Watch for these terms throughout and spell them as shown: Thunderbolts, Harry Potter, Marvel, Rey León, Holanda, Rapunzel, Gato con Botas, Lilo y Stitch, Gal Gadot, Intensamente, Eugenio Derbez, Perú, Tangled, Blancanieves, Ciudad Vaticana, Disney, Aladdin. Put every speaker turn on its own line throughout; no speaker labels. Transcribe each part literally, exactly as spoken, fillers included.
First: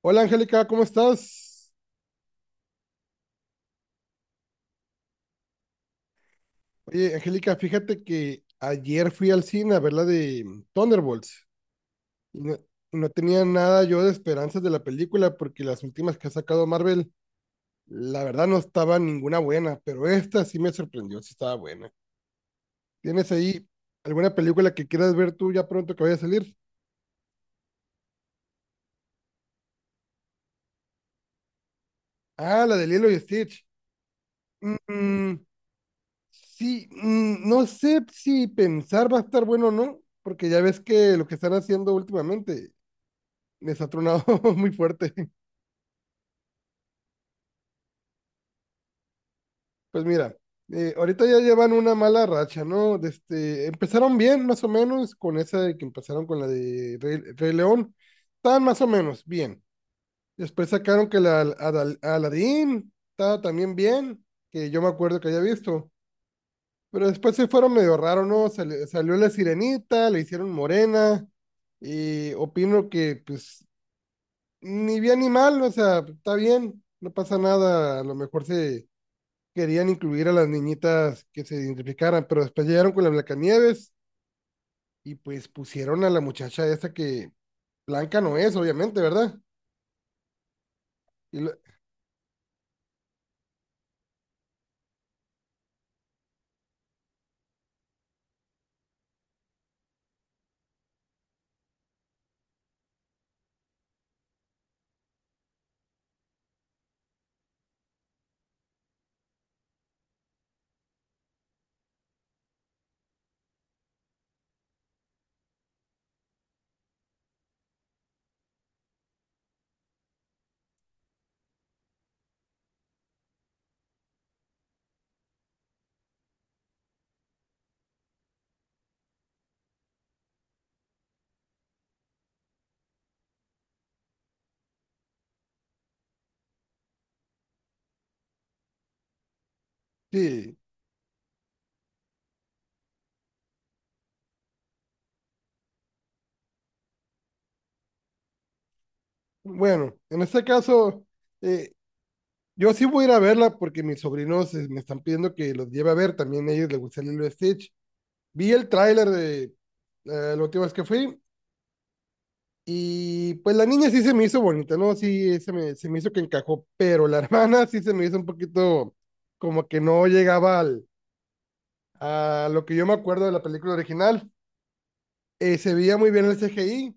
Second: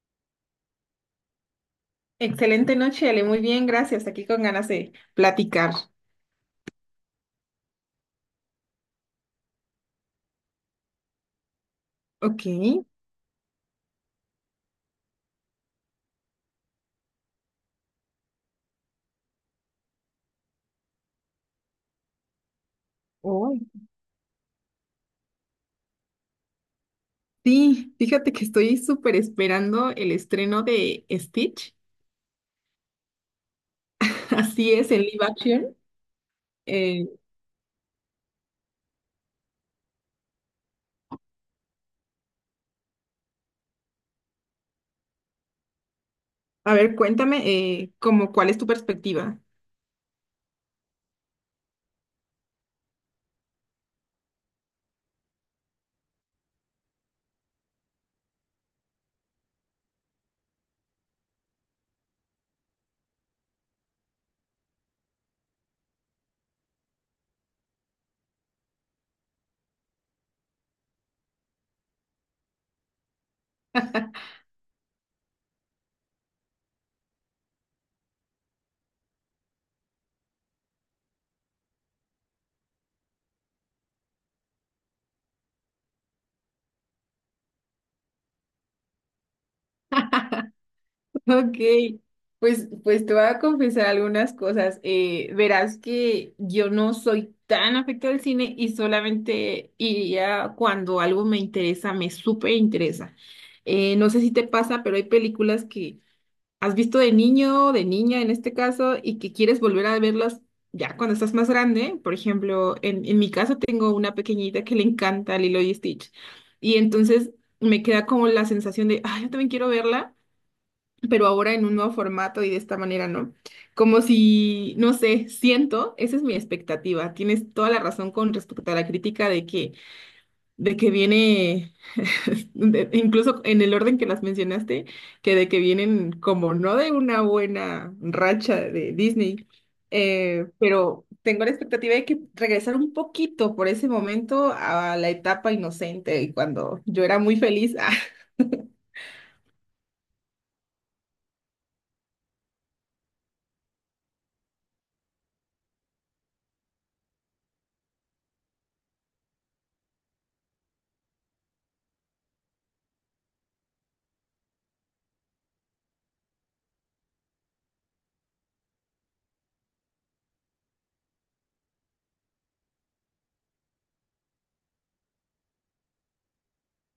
Hola Angélica, ¿cómo estás?
Excelente noche, Ale. Muy bien, gracias. Aquí con ganas de platicar.
Oye, Angélica, fíjate que ayer fui al cine a ver la de Thunderbolts y
Ok.
no, y no tenía nada yo de esperanzas de la película porque las últimas que ha sacado Marvel, la verdad no estaba ninguna buena, pero esta sí me sorprendió, sí estaba buena. ¿Tienes
Oh,
ahí alguna película que quieras ver tú ya pronto que vaya a salir?
sí, fíjate que estoy súper esperando el estreno de Stitch.
Ah, la de Lilo y Stitch.
Así es, en live
Mm,
action.
sí,
Eh,
mm, no sé si pensar va a estar bueno o no, porque ya ves que lo que están haciendo últimamente les ha tronado muy fuerte.
a ver, cuéntame, eh, como, ¿cuál es tu perspectiva?
Pues mira, eh, ahorita ya llevan una mala racha, ¿no? De este, empezaron bien, más o menos, con esa de que empezaron con la de Rey, Rey León. Estaban más o menos bien. Después sacaron que la Al- Adal- Aladdin estaba también bien, que yo me acuerdo que había visto. Pero después se fueron medio raro, ¿no? Sali- salió la sirenita, le hicieron morena. Y opino que, pues, ni bien ni mal, o sea, está bien, no pasa nada. A lo mejor se querían incluir a las niñitas que se identificaran, pero después llegaron con la Blancanieves y pues pusieron a la muchacha esta que blanca no es, obviamente, ¿verdad? Y lo-
Ok, pues, pues te voy a confesar algunas cosas. Eh, verás que yo no soy tan afecto al cine y solamente iría cuando algo me interesa, me súper interesa. Eh, no sé si te pasa, pero hay películas que has visto de niño, de niña en este caso, y que quieres volver a verlas ya cuando estás más grande. Por ejemplo, en, en mi caso tengo una pequeñita que le encanta Lilo y Stitch. Y entonces me queda como la sensación de, ay, yo también quiero verla pero ahora en un nuevo formato y de esta manera, ¿no? Como si, no sé, siento, esa es mi expectativa. Tienes toda la razón con respecto a la crítica de que, de que viene, de- incluso en el orden que las mencionaste, que de que vienen como no de una buena racha de Disney, eh,
sí,
pero tengo la expectativa de que regresar un poquito por ese momento a la etapa inocente y cuando yo era muy feliz.
bueno, en este caso, eh, yo sí voy a ir a verla porque mis sobrinos eh, me están pidiendo que los lleve a ver, también a ellos les gusta Lilo y Stitch. Vi el tráiler de eh, la última vez que fui y pues la niña sí se me hizo bonita, ¿no? Sí, se me, se me hizo que encajó, pero la hermana sí se me hizo un poquito como que no llegaba al a lo que yo me acuerdo de la película original. Eh, se veía muy bien el C G I,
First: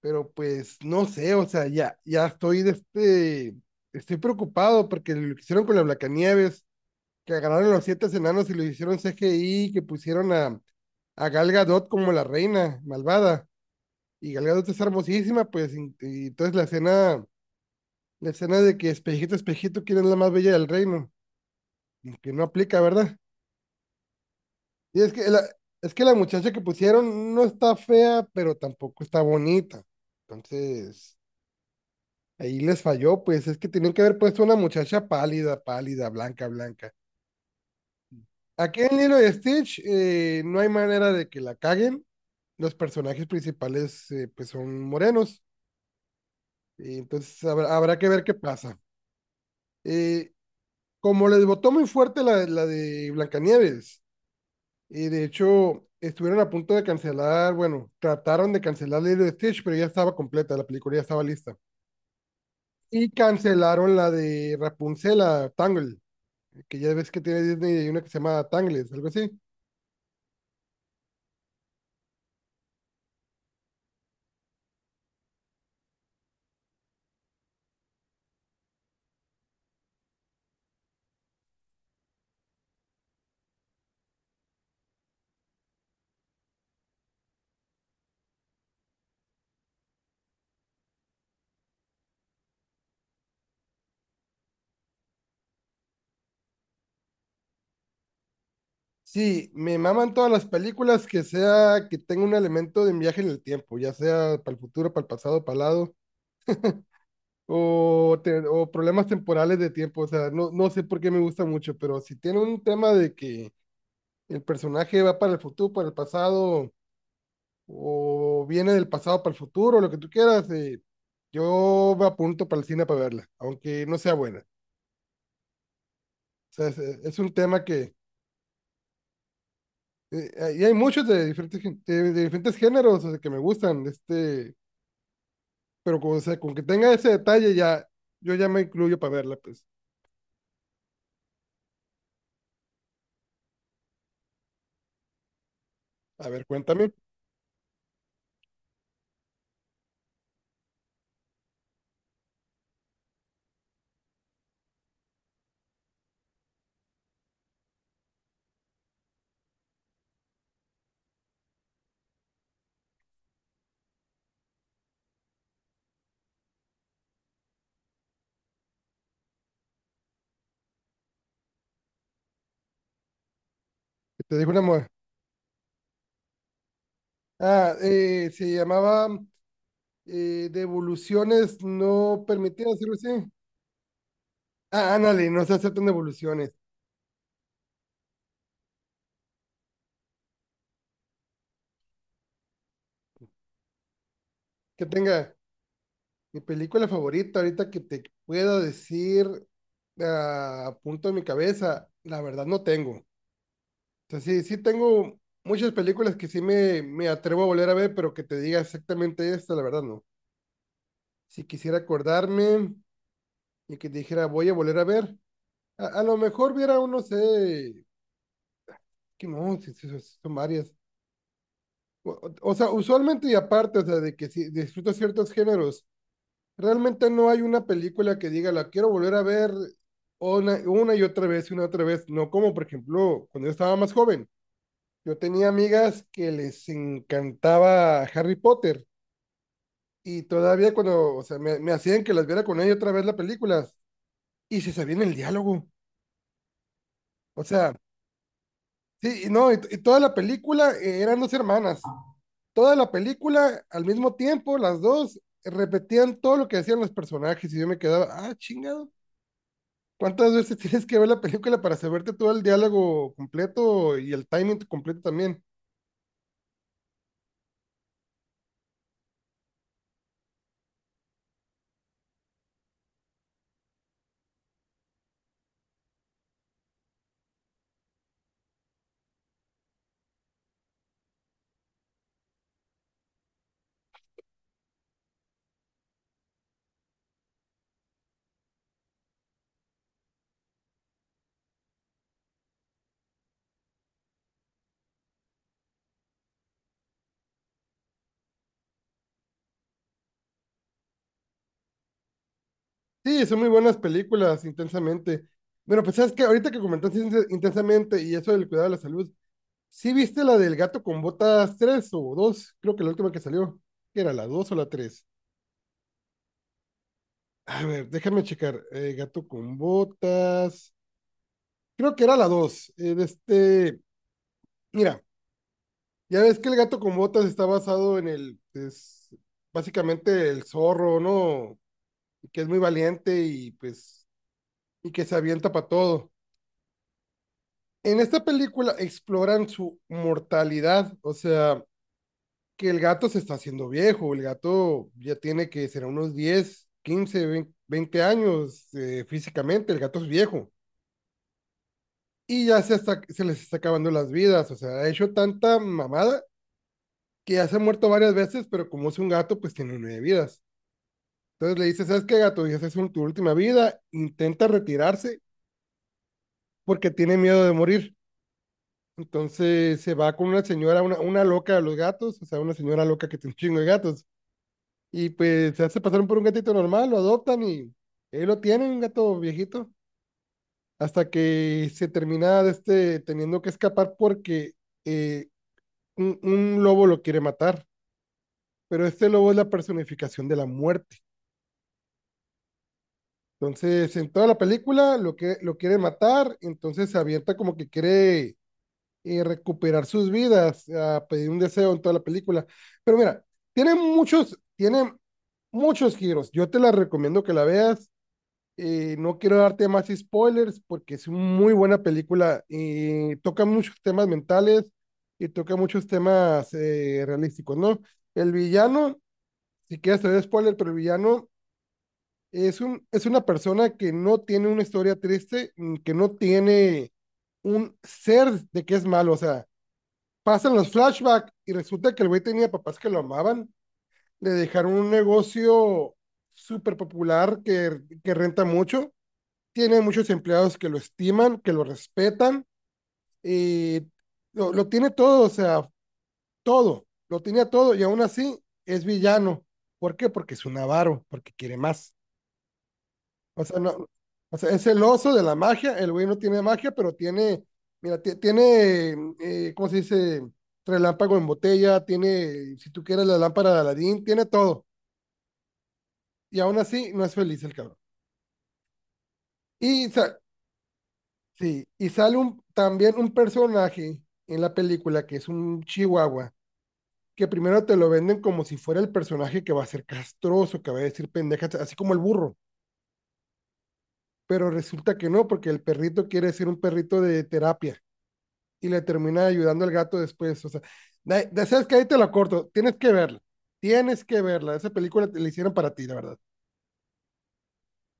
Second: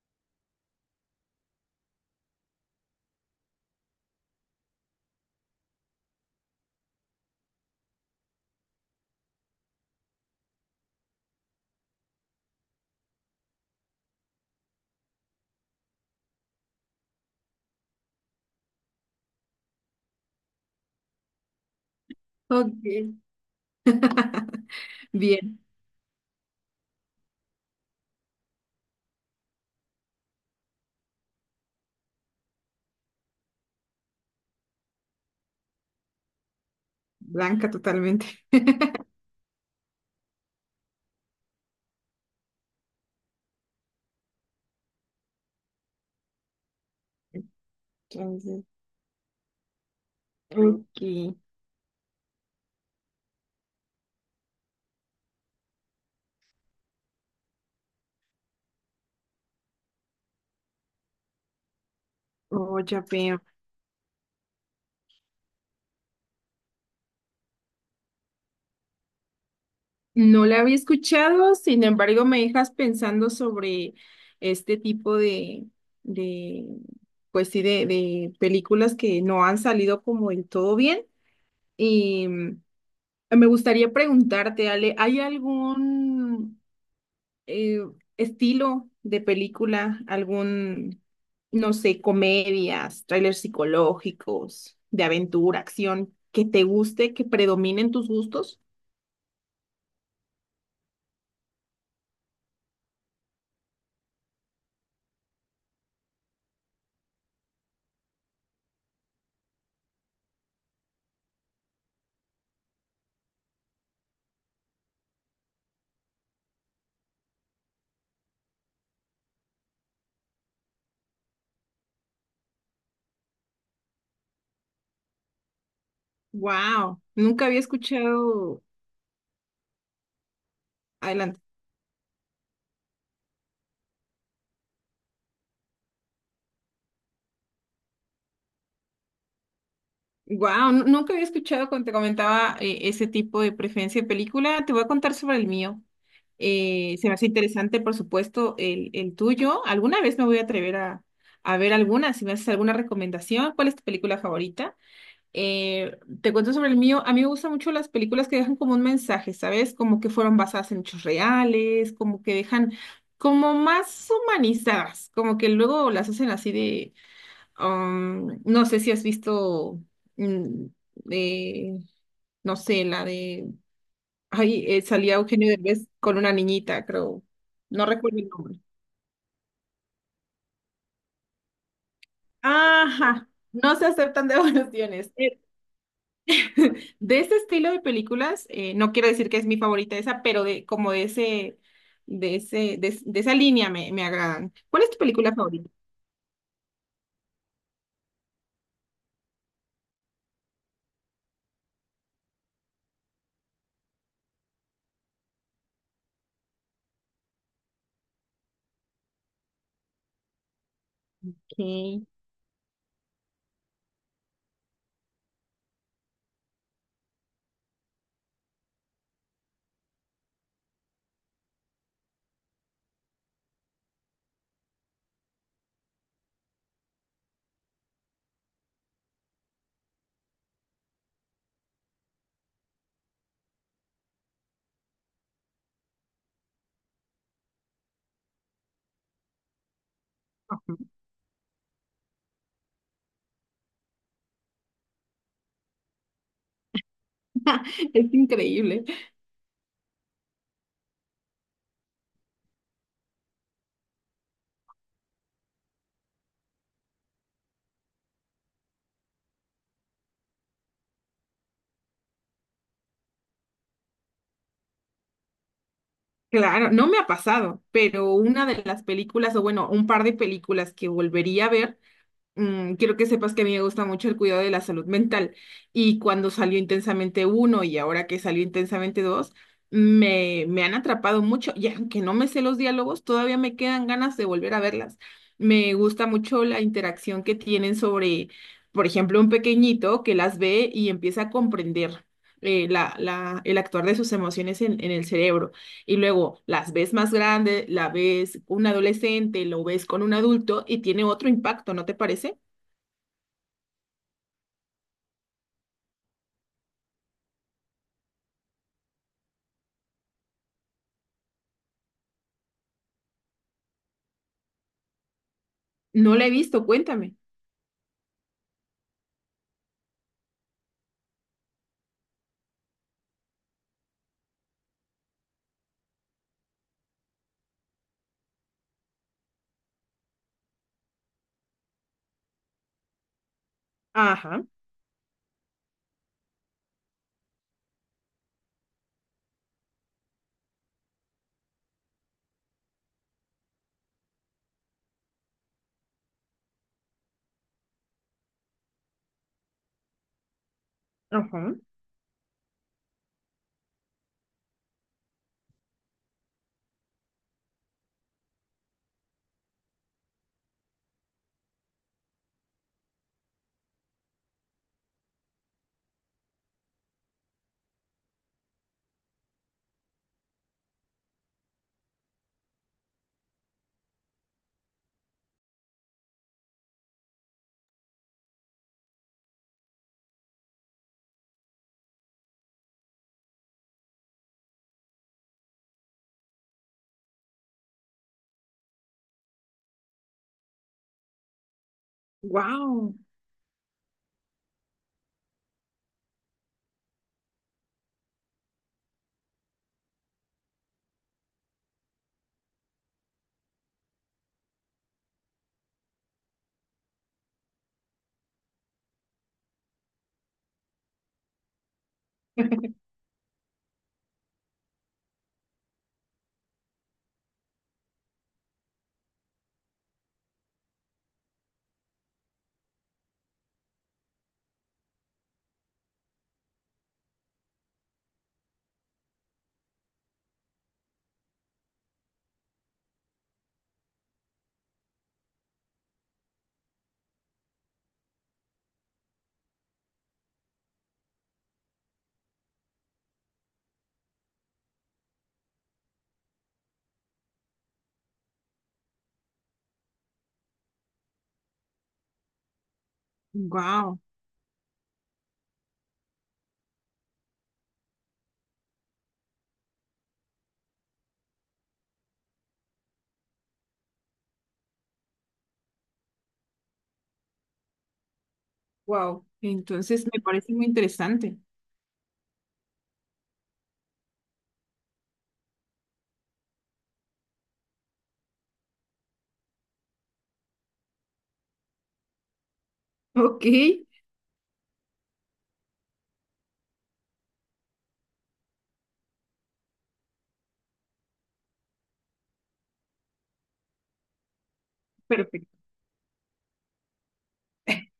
pero pues no sé, o sea, ya, ya estoy de este, estoy preocupado porque lo que hicieron con la Blancanieves, que agarraron los siete enanos y lo hicieron C G I, que pusieron a, a Gal Gadot como la reina malvada, y Gal Gadot es hermosísima, pues, y, y entonces la escena, la escena de que espejito, espejito, ¿quién es la más bella del reino? Que no
Ah,
aplica,
ok.
¿verdad? Y es que la,
Bien.
es que la muchacha que pusieron no está fea, pero tampoco está bonita. Entonces, ahí les falló, pues es que tenían que haber puesto una muchacha pálida, pálida, blanca, blanca.
Blanca totalmente.
Aquí en Lilo y Stitch eh, no hay manera de que la caguen. Los personajes principales eh, pues son morenos. Y entonces habrá, habrá que ver qué
Entonces,
pasa. Eh,
ok.
Como les votó muy fuerte la, la de Blancanieves, y de hecho, estuvieron a punto de cancelar, bueno, trataron de cancelar Lilo y Stitch, pero ya estaba completa, la película ya estaba lista.
Oh, ya
Y
veo.
cancelaron la de Rapunzel, la Tangle, que ya ves que tiene Disney y una que se llama Tangles, algo así.
No la había escuchado, sin embargo, me dejas pensando sobre este tipo de, de pues sí, de, de películas que no han salido como del todo bien. Y mm, me gustaría preguntarte, Ale, ¿hay algún eh, estilo de película, algún, no sé, comedias, trailers psicológicos, de aventura, acción, que te guste, que predominen tus gustos?
Sí, me maman todas las películas que sea que tenga un elemento de viaje en el tiempo, ya sea para el futuro, para el pasado, para el lado, o, te- o problemas temporales de tiempo. O sea, no, no sé por qué me gusta mucho, pero si tiene un tema de que el personaje va para el futuro, para el pasado, o viene del pasado para el futuro, lo que tú quieras, eh, yo me apunto para el cine para verla, aunque no sea buena. O sea, es, eh,
Wow,
es un
nunca había
tema que,
escuchado,
eh, y hay muchos de
adelante.
diferentes, gen- de, de diferentes géneros, o sea, que me gustan, este, pero con, o sea, con que tenga ese detalle ya, yo ya me incluyo para verla, pues.
Wow, nunca había escuchado cuando te comentaba eh, ese tipo de preferencia de película. Te voy a contar sobre el mío.
A ver, cuéntame,
Eh, se me hace interesante, por supuesto, el, el tuyo. Alguna vez me voy a atrever a, a ver alguna, si me haces alguna recomendación. ¿Cuál es tu película favorita? Eh, Te cuento sobre el mío. A mí me gustan mucho las películas que dejan como un mensaje, ¿sabes? Como que fueron basadas en hechos reales, como que dejan como más humanizadas, como que luego las hacen así de, um, no sé si has visto, mm, de, no sé, la de,
¿qué te dijo una
ay, eh,
mujer?
salía Eugenio Derbez con una niñita, creo,
Ah,
no recuerdo el
eh, se
nombre.
llamaba eh, devoluciones no permitidas, algo
Ajá,
así.
no se aceptan
Ah,
devoluciones.
ándale, no se aceptan devoluciones.
De este estilo de películas, eh, no quiero decir que es mi favorita esa, pero de como de ese, de ese, de, es- de esa línea me, me agradan. ¿Cuál
Que
es tu
tenga,
película favorita?
mi película favorita, ahorita que te pueda decir ah, a punto de mi cabeza, la verdad no tengo. O sea, sí, sí tengo muchas películas que sí me, me atrevo a volver a ver, pero que te diga exactamente esta, la verdad no. Si
Ok.
quisiera acordarme y que dijera voy a volver a ver, a, a lo mejor viera uno, sé, que no, sí, sí, sí, son varias. O, o- o sea, usualmente y aparte, o sea, de que si disfruto ciertos géneros, realmente no hay una película que diga, la quiero volver a ver una, una y otra vez y una otra vez. No como, por ejemplo, cuando yo estaba más joven, yo tenía amigas que les encantaba Harry Potter y todavía cuando, o sea, me, me hacían que las viera con ella otra vez las películas y se sabían el diálogo. O sea,
Es increíble.
sí, y no, y, y toda la película eh, eran dos hermanas. Toda la película al mismo tiempo, las dos repetían todo lo que decían los personajes y yo me quedaba, ah, chingado. ¿Cuántas veces tienes que ver la película para saberte todo el diálogo completo y el timing completo también?
Claro, no me ha pasado, pero una de las películas, o bueno, un par de películas que volvería a ver mm, quiero que sepas que a mí me gusta mucho el cuidado de la salud mental y cuando salió Intensamente uno y ahora que salió Intensamente dos, me, me han atrapado mucho y aunque no me sé los diálogos, todavía me quedan ganas de volver a verlas. Me gusta mucho la interacción que tienen sobre, por ejemplo, un pequeñito que las ve y empieza a comprender eh, la, la, el actuar de sus emociones en, en el cerebro. Y luego las ves más grande, la ves un adolescente, lo ves con un adulto y tiene otro impacto, ¿no te parece?
Sí, son muy buenas películas, intensamente. Bueno, pues sabes que ahorita que comentaste Inten- intensamente y eso del cuidado de la salud, ¿sí viste la del gato con botas tres o dos? Creo que la última que salió. ¿Qué era, la dos o la tres?
No la he visto, cuéntame.
A ver, déjame checar. Eh, gato con botas. Creo que era la dos. Eh, de este, mira, ya ves que el gato con botas está basado en el, es básicamente el zorro, ¿no? Que es muy valiente y pues
Ajá,
y que se avienta para todo. En esta película exploran su mortalidad, o sea, que el gato se está haciendo viejo, el gato ya tiene que ser unos diez, quince, veinte años eh, físicamente, el gato es viejo
ajá.
y ya se, está, se les está acabando las vidas, o sea, ha hecho tanta mamada que ya se ha muerto varias veces, pero como es un gato, pues tiene nueve vidas. Entonces le dice, ¿sabes qué, gato? Ya es tu última vida, intenta retirarse porque tiene miedo de morir. Entonces se va con una señora, una, una loca de los gatos, o sea, una señora loca que tiene un chingo de gatos. Y pues se hace pasar por un gatito normal, lo adoptan y ahí lo tienen, un gato viejito, hasta que se termina de este, teniendo que escapar porque eh, un, un lobo lo quiere matar. Pero este lobo es la personificación de la muerte.
Wow,
Entonces, en toda la película lo que lo quiere matar, entonces se avienta como que quiere y recuperar sus vidas, a pedir un deseo en toda la película. Pero mira, tiene muchos, tiene muchos giros. Yo te la recomiendo que la veas. Eh, no quiero darte más spoilers porque es muy buena película y toca muchos temas mentales y toca muchos temas eh, realísticos, ¿no? El villano, si quieres te doy spoiler, pero el villano es un, es una persona que no tiene una historia triste, mm, que no tiene un ser de que es malo, o sea, pasan los flashbacks y resulta que el güey tenía papás que lo amaban. Le dejaron un negocio súper popular que, que renta mucho. Tiene muchos empleados que lo estiman, que lo respetan. Y lo, lo tiene todo, o sea, todo. Lo tenía todo y aún así es villano. ¿Por qué? Porque es un avaro, porque quiere más. O sea, no,
wow,
o sea, es el oso de la magia. El güey no tiene magia, pero tiene, mira, ti- tiene, mm, eh, ¿cómo se dice? Relámpago en botella, tiene, si tú quieres, la lámpara de Aladín, tiene todo. Y aún así, no es feliz el cabrón.
wow.
Y,
Entonces
sa-
me parece muy interesante.
sí, y sale un, también un personaje en la película que es un chihuahua, que primero te lo venden como si fuera el personaje que va a ser castroso, que va a decir pendejas, así como el burro.
Ok,
Pero resulta que no, porque el perrito quiere ser un perrito de terapia, y le termina ayudando al gato después. O sea, de, de- sabes que ahí te la corto, tienes que verla, tienes que verla. Esa película te la hicieron
perfecto.
para ti, la verdad.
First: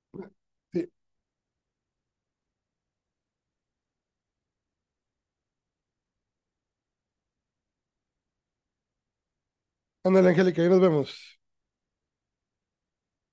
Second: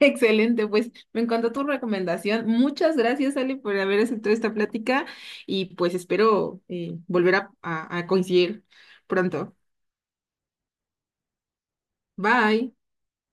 Excelente,
Sí,
pues me encantó tu recomendación. Muchas gracias, Ale, por haber aceptado esta plática y pues espero eh, volver a a- a coincidir pronto.
ándale, Angélica, ahí nos vemos.
Bye.